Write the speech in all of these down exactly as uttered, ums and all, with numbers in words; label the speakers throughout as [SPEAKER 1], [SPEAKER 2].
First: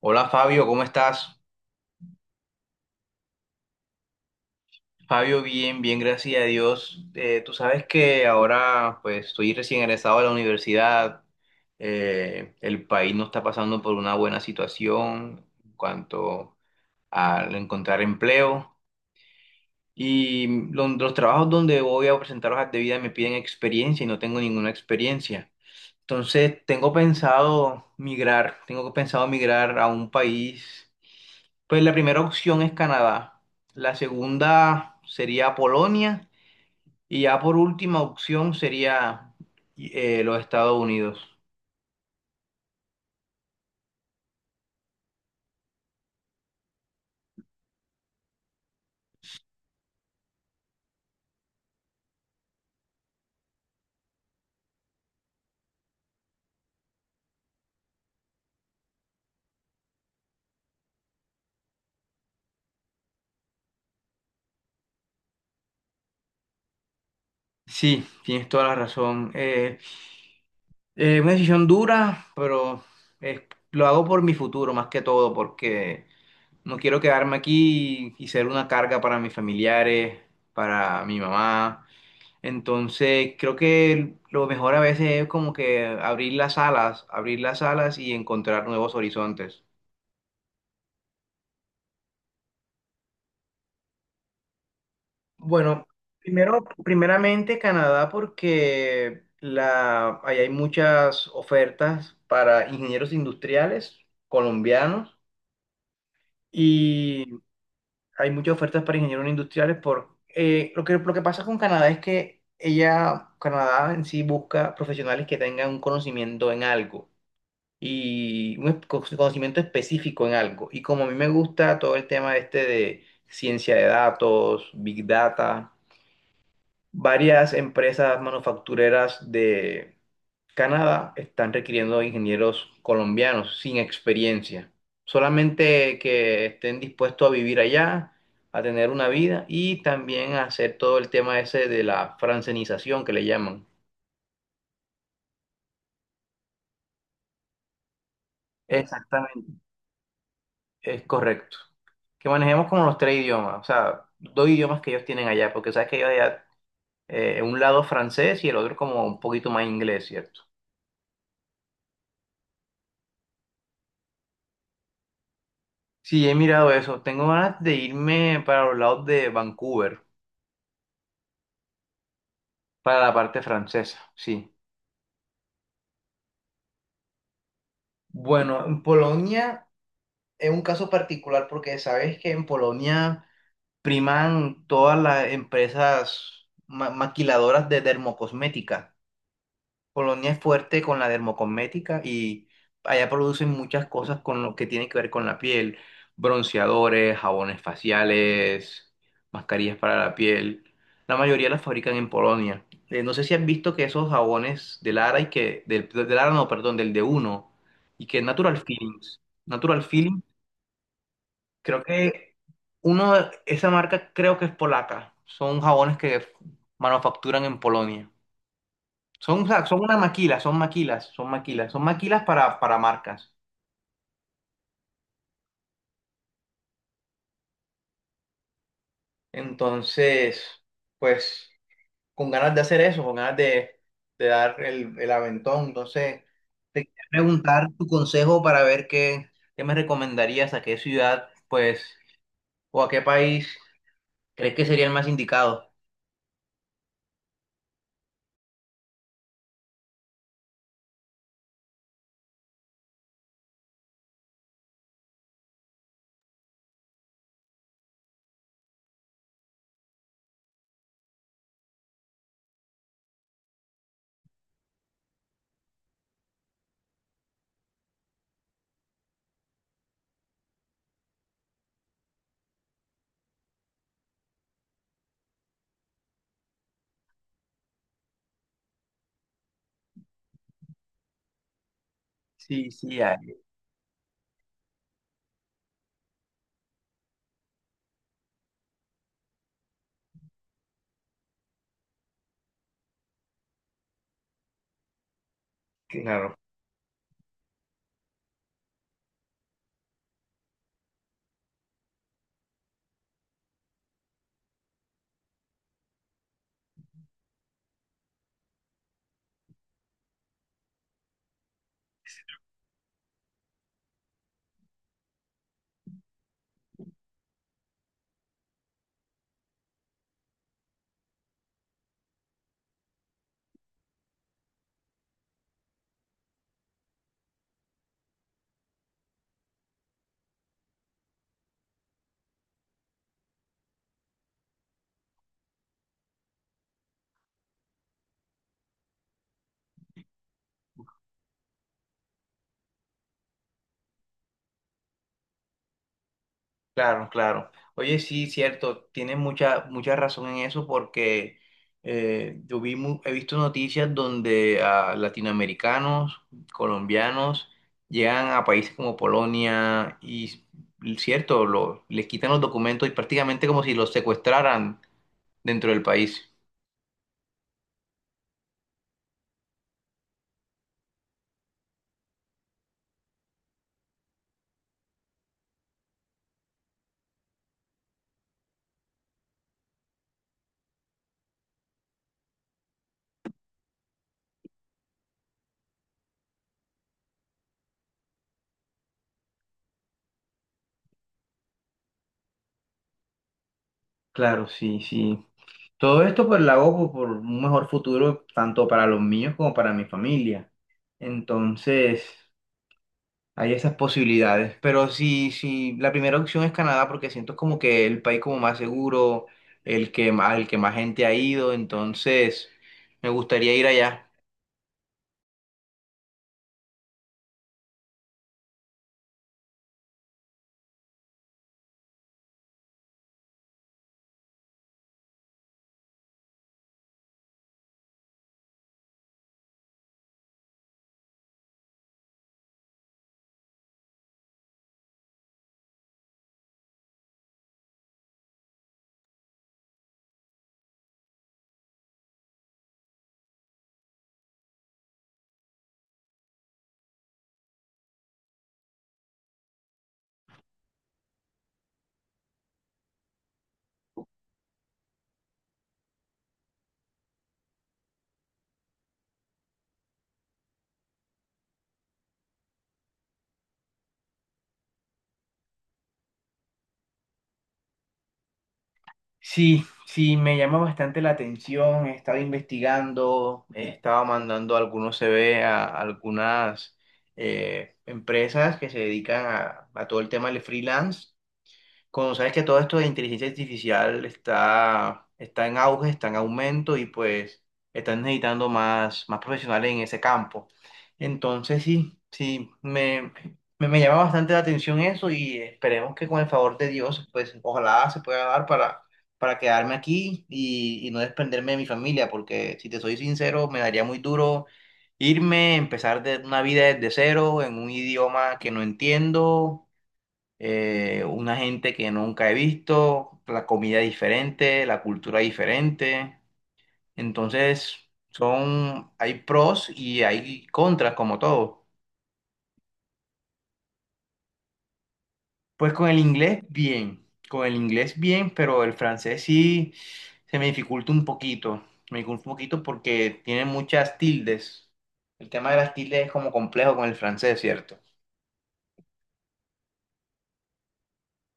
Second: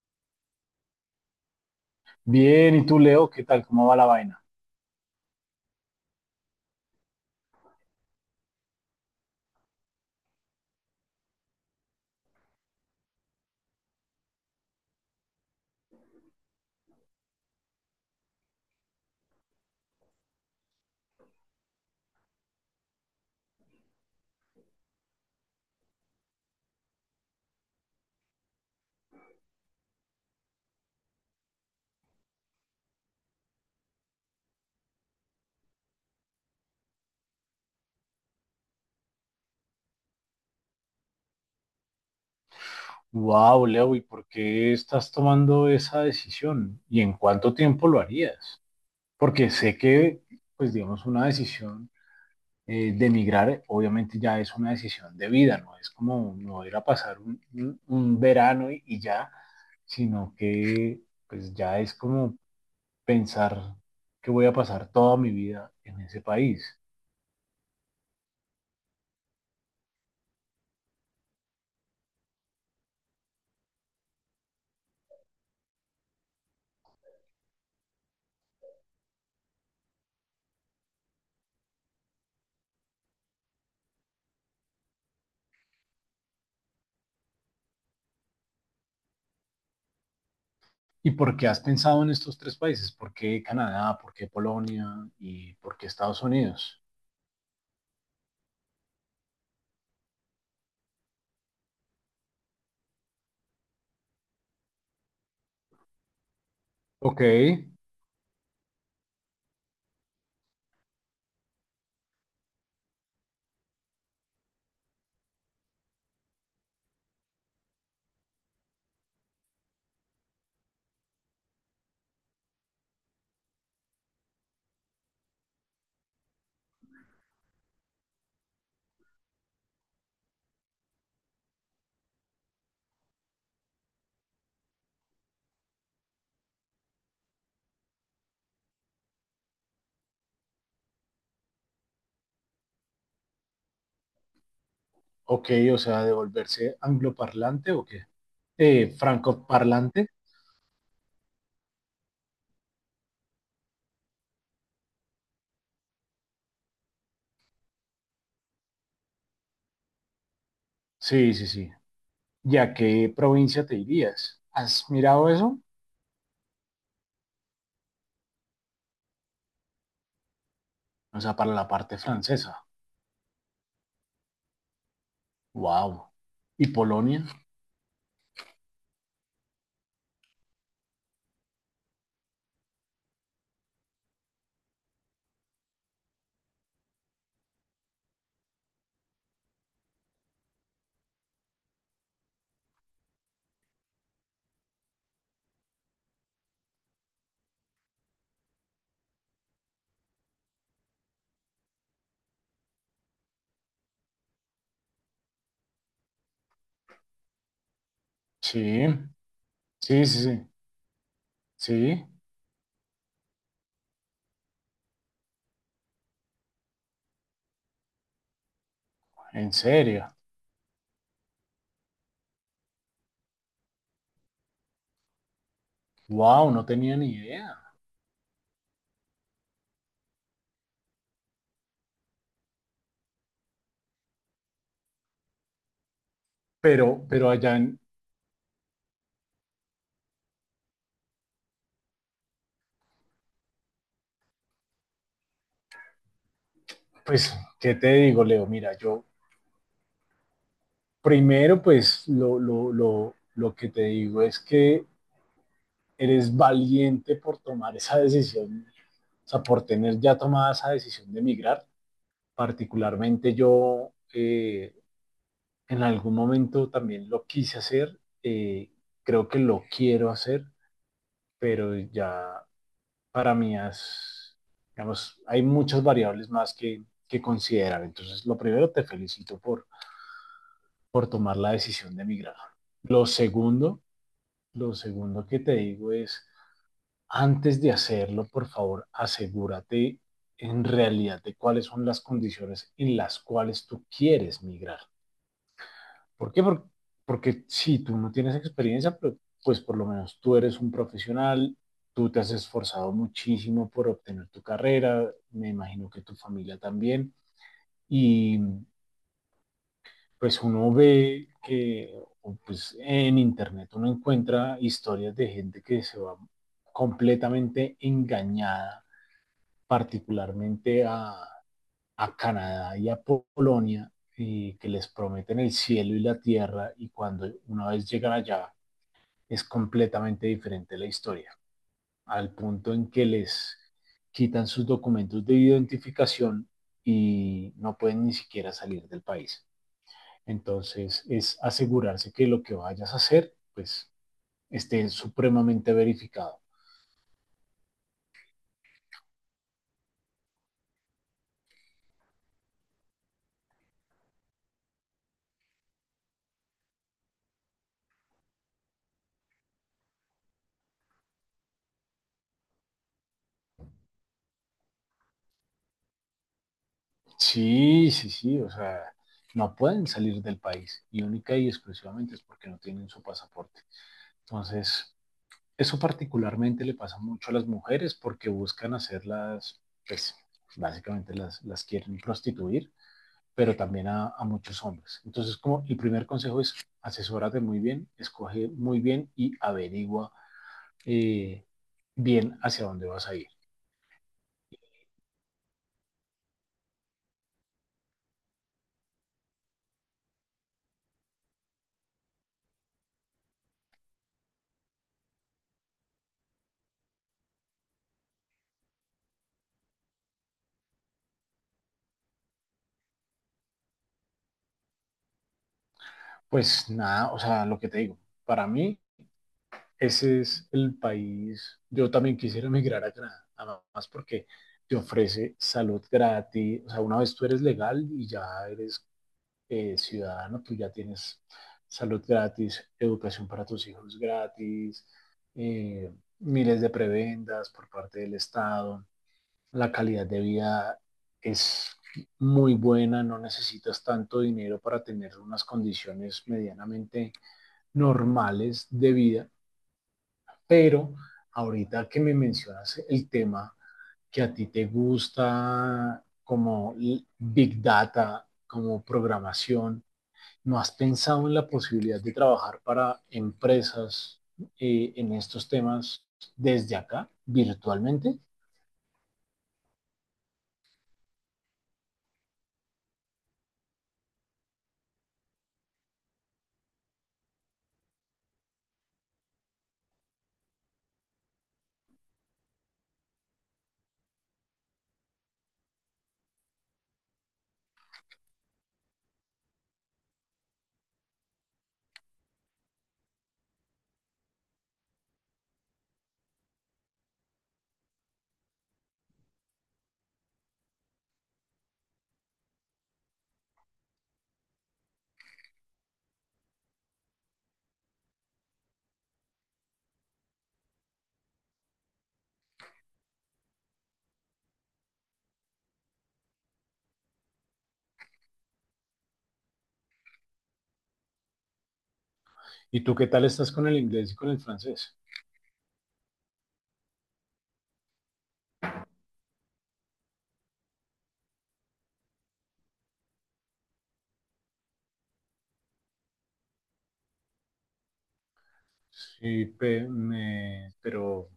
[SPEAKER 1] Hola Fabio, ¿cómo estás?
[SPEAKER 2] Bien, ¿y tú, Leo? ¿Qué tal? ¿Cómo va la vaina?
[SPEAKER 1] Fabio, bien, bien, gracias a Dios. Eh, tú sabes que ahora pues estoy recién egresado de la universidad. Eh, el país no está pasando por una buena situación en cuanto a encontrar empleo, y lo- los, trabajos donde voy a presentar hojas de vida me piden experiencia y no tengo ninguna experiencia. Entonces tengo pensado migrar, tengo pensado migrar a un país. Pues la primera opción es Canadá, la segunda sería Polonia, y ya por última opción sería eh, los Estados Unidos.
[SPEAKER 2] Wow, Leo, ¿y por qué estás tomando esa decisión? ¿Y en cuánto tiempo lo harías? Porque sé que, pues digamos, una decisión eh, de emigrar, obviamente ya es una decisión de vida, no es como no ir a pasar un, un- un verano y, y ya, sino que pues ya es como pensar que voy a pasar toda mi vida en ese país.
[SPEAKER 1] Sí, tienes toda la razón. Eh, eh, una decisión dura, pero eh, lo hago por mi futuro más que todo, porque no quiero quedarme aquí y, y ser una carga para mis familiares, para mi mamá. Entonces, creo que lo mejor a veces es como que abrir las alas, abrir las alas y encontrar nuevos horizontes.
[SPEAKER 2] ¿Y por qué has pensado en estos tres países? ¿Por qué Canadá? ¿Por qué Polonia? ¿Y por
[SPEAKER 1] Bueno,
[SPEAKER 2] qué Estados
[SPEAKER 1] primero,
[SPEAKER 2] Unidos?
[SPEAKER 1] primeramente Canadá porque la, ahí hay muchas ofertas para ingenieros industriales colombianos,
[SPEAKER 2] Ok,
[SPEAKER 1] y hay muchas ofertas para ingenieros industriales por eh, lo que, lo que pasa con Canadá es que ella, Canadá en sí busca profesionales que tengan un conocimiento en algo, y un es- conocimiento específico en algo. Y como a mí me gusta todo el tema este de ciencia de datos, big data. Varias empresas manufactureras de Canadá están requiriendo ingenieros colombianos sin experiencia, solamente que estén dispuestos a vivir allá, a tener una vida y también a hacer todo el tema ese de la francenización que le llaman.
[SPEAKER 2] ok, o sea, ¿de volverse angloparlante o qué? Eh,
[SPEAKER 1] Exactamente,
[SPEAKER 2] francoparlante.
[SPEAKER 1] es correcto. Que manejemos como los tres idiomas, o sea, dos idiomas que ellos tienen allá, porque sabes que ellos allá, eh, un lado francés y el otro como un poquito más inglés, ¿cierto?
[SPEAKER 2] Sí, sí, sí. ¿Y a qué provincia te irías? ¿Has mirado eso?
[SPEAKER 1] Sí, he mirado eso. Tengo ganas de irme para los lados de Vancouver,
[SPEAKER 2] O sea, para la parte francesa.
[SPEAKER 1] para la parte francesa, sí.
[SPEAKER 2] Wow. ¿Y Polonia?
[SPEAKER 1] Bueno, en Polonia es un caso particular porque sabes que en Polonia priman todas las empresas ma- maquiladoras de dermocosmética. Polonia es fuerte con la dermocosmética, y allá producen muchas cosas con lo que tiene que ver con la piel: bronceadores, jabones faciales, mascarillas para la piel. La mayoría las fabrican en Polonia. Eh, no sé si han visto que esos jabones de Lara y que del, de Lara no, perdón, del de Uno y que Natural
[SPEAKER 2] Sí,
[SPEAKER 1] Feelings, Natural
[SPEAKER 2] sí,
[SPEAKER 1] Feelings,
[SPEAKER 2] sí, sí.
[SPEAKER 1] creo
[SPEAKER 2] Sí,
[SPEAKER 1] que uno, esa marca creo que es polaca. Son jabones que manufacturan en Polonia. Son, o
[SPEAKER 2] en
[SPEAKER 1] sea, son una
[SPEAKER 2] serio.
[SPEAKER 1] maquila, son maquilas, son maquilas, son maquilas para, para marcas.
[SPEAKER 2] Wow, no tenía ni idea.
[SPEAKER 1] Entonces, pues, con ganas de hacer eso, con ganas de, de dar el, el aventón. Entonces, te quería
[SPEAKER 2] Pero, pero allá
[SPEAKER 1] preguntar
[SPEAKER 2] en,
[SPEAKER 1] tu consejo para ver qué, qué me recomendarías, a qué ciudad, pues, o a qué país crees que sería el más indicado.
[SPEAKER 2] pues, ¿qué te digo, Leo? Mira, yo, primero, pues lo, lo, lo, lo que te digo es que eres valiente por tomar esa decisión, o sea, por tener ya tomada esa decisión de emigrar. Particularmente yo, eh, en algún momento también lo quise hacer, eh, creo que lo quiero hacer, pero ya para mí es, digamos, hay muchas variables más que, que considerar. Entonces, lo primero, te felicito por, por tomar la decisión de emigrar.
[SPEAKER 1] Sí, sí,
[SPEAKER 2] Lo
[SPEAKER 1] a-
[SPEAKER 2] segundo, lo segundo que te digo es, antes de hacerlo, por favor, asegúrate en realidad de cuáles son las condiciones en las cuales tú quieres migrar. ¿Por
[SPEAKER 1] claro.
[SPEAKER 2] qué? Porque, porque si sí, tú no tienes experiencia, pues pues por lo menos tú eres un profesional, tú te has esforzado muchísimo por obtener tu carrera, me imagino que tu familia también, y pues uno ve que pues, en internet uno encuentra historias de gente que se va completamente engañada, particularmente a, a Canadá y a Polonia, y que les prometen el cielo y la tierra y cuando una vez llegan allá es completamente diferente la historia, al punto en que les quitan sus documentos de identificación y no pueden ni siquiera salir del país. Entonces, es asegurarse que lo que vayas a hacer, pues, esté supremamente verificado.
[SPEAKER 1] Claro, claro. Oye, sí, cierto, tienes mucha, mucha razón en eso porque eh, yo vi mu- he visto noticias donde ah, latinoamericanos, colombianos, llegan a países como Polonia y, y cierto, lo- les quitan los documentos y prácticamente como si los secuestraran dentro del país.
[SPEAKER 2] Sí, sí, sí, o sea, no pueden salir del país y única y exclusivamente es porque no tienen su pasaporte. Entonces, eso particularmente le pasa mucho a las mujeres porque buscan hacerlas, pues, básicamente las, las quieren prostituir, pero también a, a muchos hombres. Entonces, como el primer consejo es asesórate muy bien, escoge muy bien y averigua eh, bien hacia dónde vas a ir.
[SPEAKER 1] Claro, sí, sí. Todo esto pues lo hago por por un mejor futuro tanto para los míos como para mi familia. Entonces... Hay esas posibilidades, pero si, si la primera opción es Canadá, porque siento como que el país como más seguro, el que más, el que más gente ha ido, entonces me gustaría ir allá.
[SPEAKER 2] Pues nada, o sea, lo que te digo, para mí ese es el país, yo también quisiera emigrar a Canadá, además porque te ofrece salud gratis, o sea, una vez tú eres legal y ya eres eh, ciudadano, tú ya tienes salud gratis, educación para tus hijos gratis, eh, miles de prebendas por parte del Estado. La calidad de vida es muy buena, no necesitas tanto dinero para tener unas condiciones medianamente normales de vida, pero ahorita que me mencionas el tema que a ti te gusta como Big Data, como programación, ¿no has pensado en la posibilidad de trabajar para empresas eh, en estos temas desde acá, virtualmente?
[SPEAKER 1] Sí, sí, me llama bastante la atención, he estado investigando, he estado mandando algunos C V a algunas eh, empresas que se dedican a, a todo el tema del freelance, cuando sabes que todo esto de inteligencia artificial está, está en auge, está en aumento, y pues están necesitando más, más profesionales en ese campo. Entonces sí, sí, me, me, me llama bastante la atención eso, y esperemos que con el favor de Dios, pues ojalá se pueda dar para, para quedarme aquí y, y no desprenderme de mi familia, porque si te soy sincero, me daría muy duro irme, empezar de, una vida desde cero en un idioma que no entiendo, eh, una gente que nunca he visto, la comida diferente, la cultura diferente. Entonces, son, hay pros y hay contras, como todo.
[SPEAKER 2] ¿Y tú qué tal estás con el inglés y con el francés?
[SPEAKER 1] Pues con el inglés, bien, con el inglés, bien, pero el francés sí se me dificulta un poquito. Me dificulta un poquito porque tiene muchas tildes. El tema de las tildes es como complejo con el francés, ¿cierto?
[SPEAKER 2] Sí, pe- me- pero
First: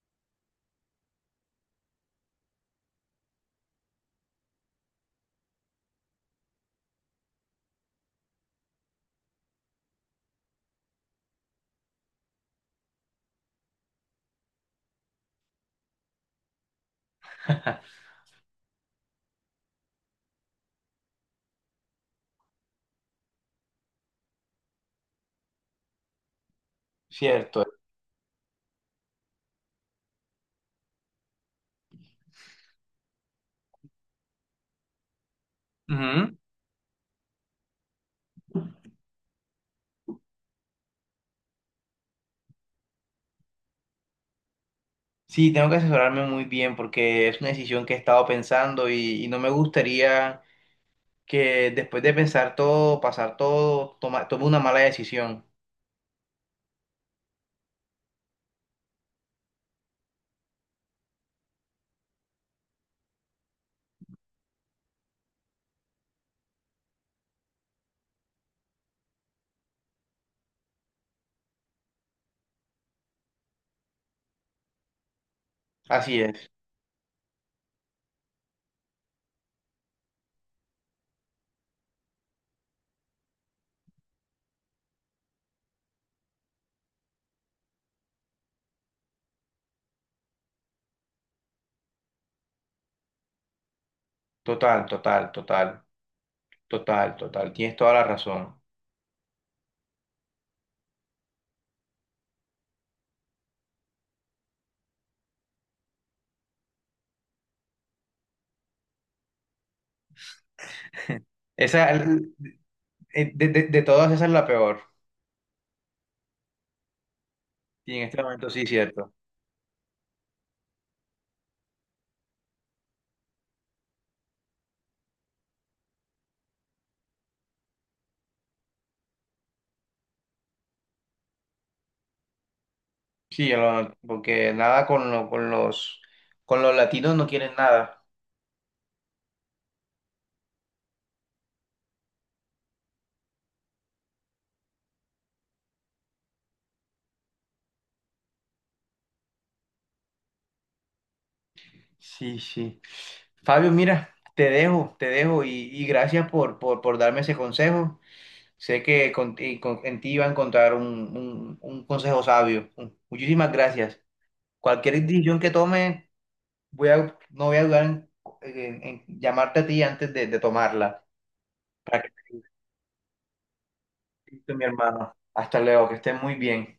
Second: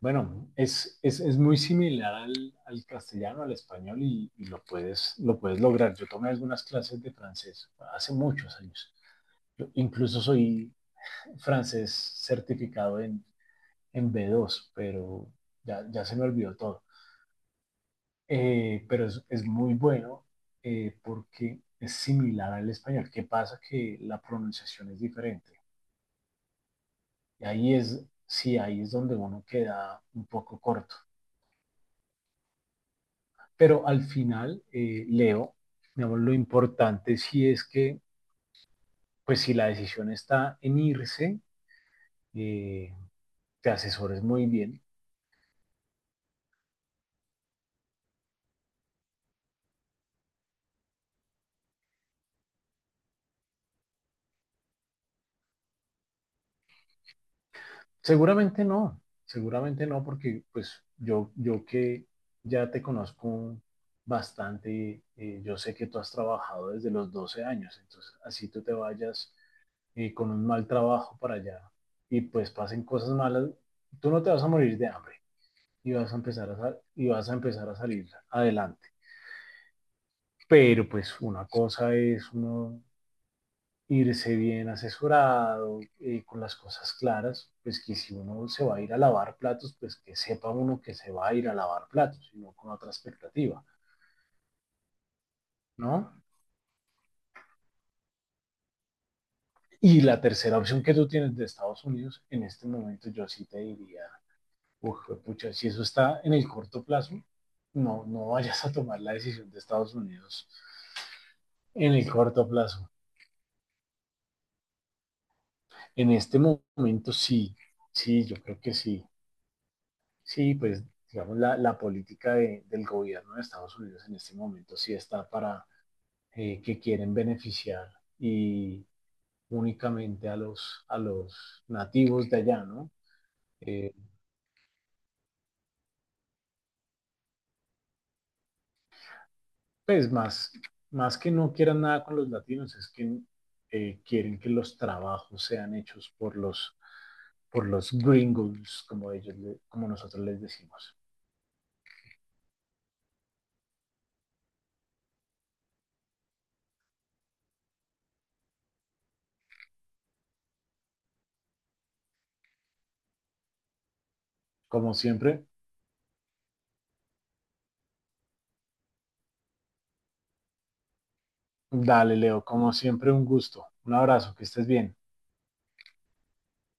[SPEAKER 2] bueno, es, es, es muy similar al, al castellano, al español y, y lo puedes, lo puedes lograr. Yo tomé algunas clases de francés hace muchos años. Yo incluso soy francés certificado en, en B dos, pero ya, ya se me olvidó todo. Eh, pero es, es muy bueno, eh, porque es similar al español. ¿Qué pasa? Que la pronunciación es diferente. Y
[SPEAKER 1] Cierto.
[SPEAKER 2] ahí es, sí, ahí es donde uno queda un poco corto. Pero al final, eh, Leo, digamos, lo
[SPEAKER 1] Ujú.
[SPEAKER 2] importante sí es que, pues si la decisión está en irse, eh, te asesores muy bien.
[SPEAKER 1] Sí, tengo que asesorarme muy bien porque es una decisión que he estado pensando, y, y no me gustaría que después de pensar todo, pasar todo, toma- tome una mala decisión.
[SPEAKER 2] Seguramente no, seguramente no, porque pues yo, yo que ya te conozco bastante, eh, yo sé que tú has trabajado desde los doce años, entonces así tú te vayas eh, con un mal trabajo para allá y pues pasen cosas malas, tú no te vas a morir de hambre y vas a
[SPEAKER 1] Así es.
[SPEAKER 2] empezar a, y vas a empezar a salir adelante. Pero pues una cosa es uno irse bien asesorado, eh, con las cosas claras, pues que si uno se va a ir a lavar platos, pues que sepa uno que se va a ir a lavar platos, y no con otra expectativa,
[SPEAKER 1] Total, total, total,
[SPEAKER 2] ¿no?
[SPEAKER 1] total, total. Tienes toda la razón.
[SPEAKER 2] Y la tercera opción que tú tienes de Estados Unidos, en este momento yo sí te diría, uff, pucha, si eso está en el corto plazo, no, no vayas a tomar la decisión de Estados Unidos
[SPEAKER 1] Esa,
[SPEAKER 2] en el
[SPEAKER 1] el-
[SPEAKER 2] corto plazo.
[SPEAKER 1] eh, de, de- De todas, esa es la peor.
[SPEAKER 2] En este momento sí,
[SPEAKER 1] Y en este
[SPEAKER 2] sí, yo
[SPEAKER 1] momento
[SPEAKER 2] creo
[SPEAKER 1] sí,
[SPEAKER 2] que sí.
[SPEAKER 1] cierto.
[SPEAKER 2] Sí, pues digamos, la, la política de- del gobierno de Estados Unidos en este momento sí está para eh, que quieren beneficiar y únicamente a los, a los nativos de allá, ¿no?
[SPEAKER 1] Sí, yo
[SPEAKER 2] Eh,
[SPEAKER 1] lo- porque nada con, lo- con los, con los latinos no quieren nada.
[SPEAKER 2] pues más, más que no quieran nada con los latinos, es que eh, quieren que los trabajos sean hechos por los, por los gringos, como ellos, le- como nosotros les decimos.
[SPEAKER 1] Sí, sí. Fabio, mira, te dejo, te dejo y, y gracias por, por, por darme ese consejo. Sé que con- y con- en ti iba a encontrar un, un- un consejo sabio. Muchísimas gracias.
[SPEAKER 2] Como
[SPEAKER 1] Cualquier decisión
[SPEAKER 2] siempre,
[SPEAKER 1] que tome, voy a, no voy a dudar en, en- en llamarte a ti antes de, de tomarla, para que
[SPEAKER 2] dale, Leo, como siempre, un gusto. Un
[SPEAKER 1] estés
[SPEAKER 2] abrazo, que
[SPEAKER 1] listo, mi
[SPEAKER 2] estés bien.
[SPEAKER 1] hermano. Hasta luego, que estés muy bien.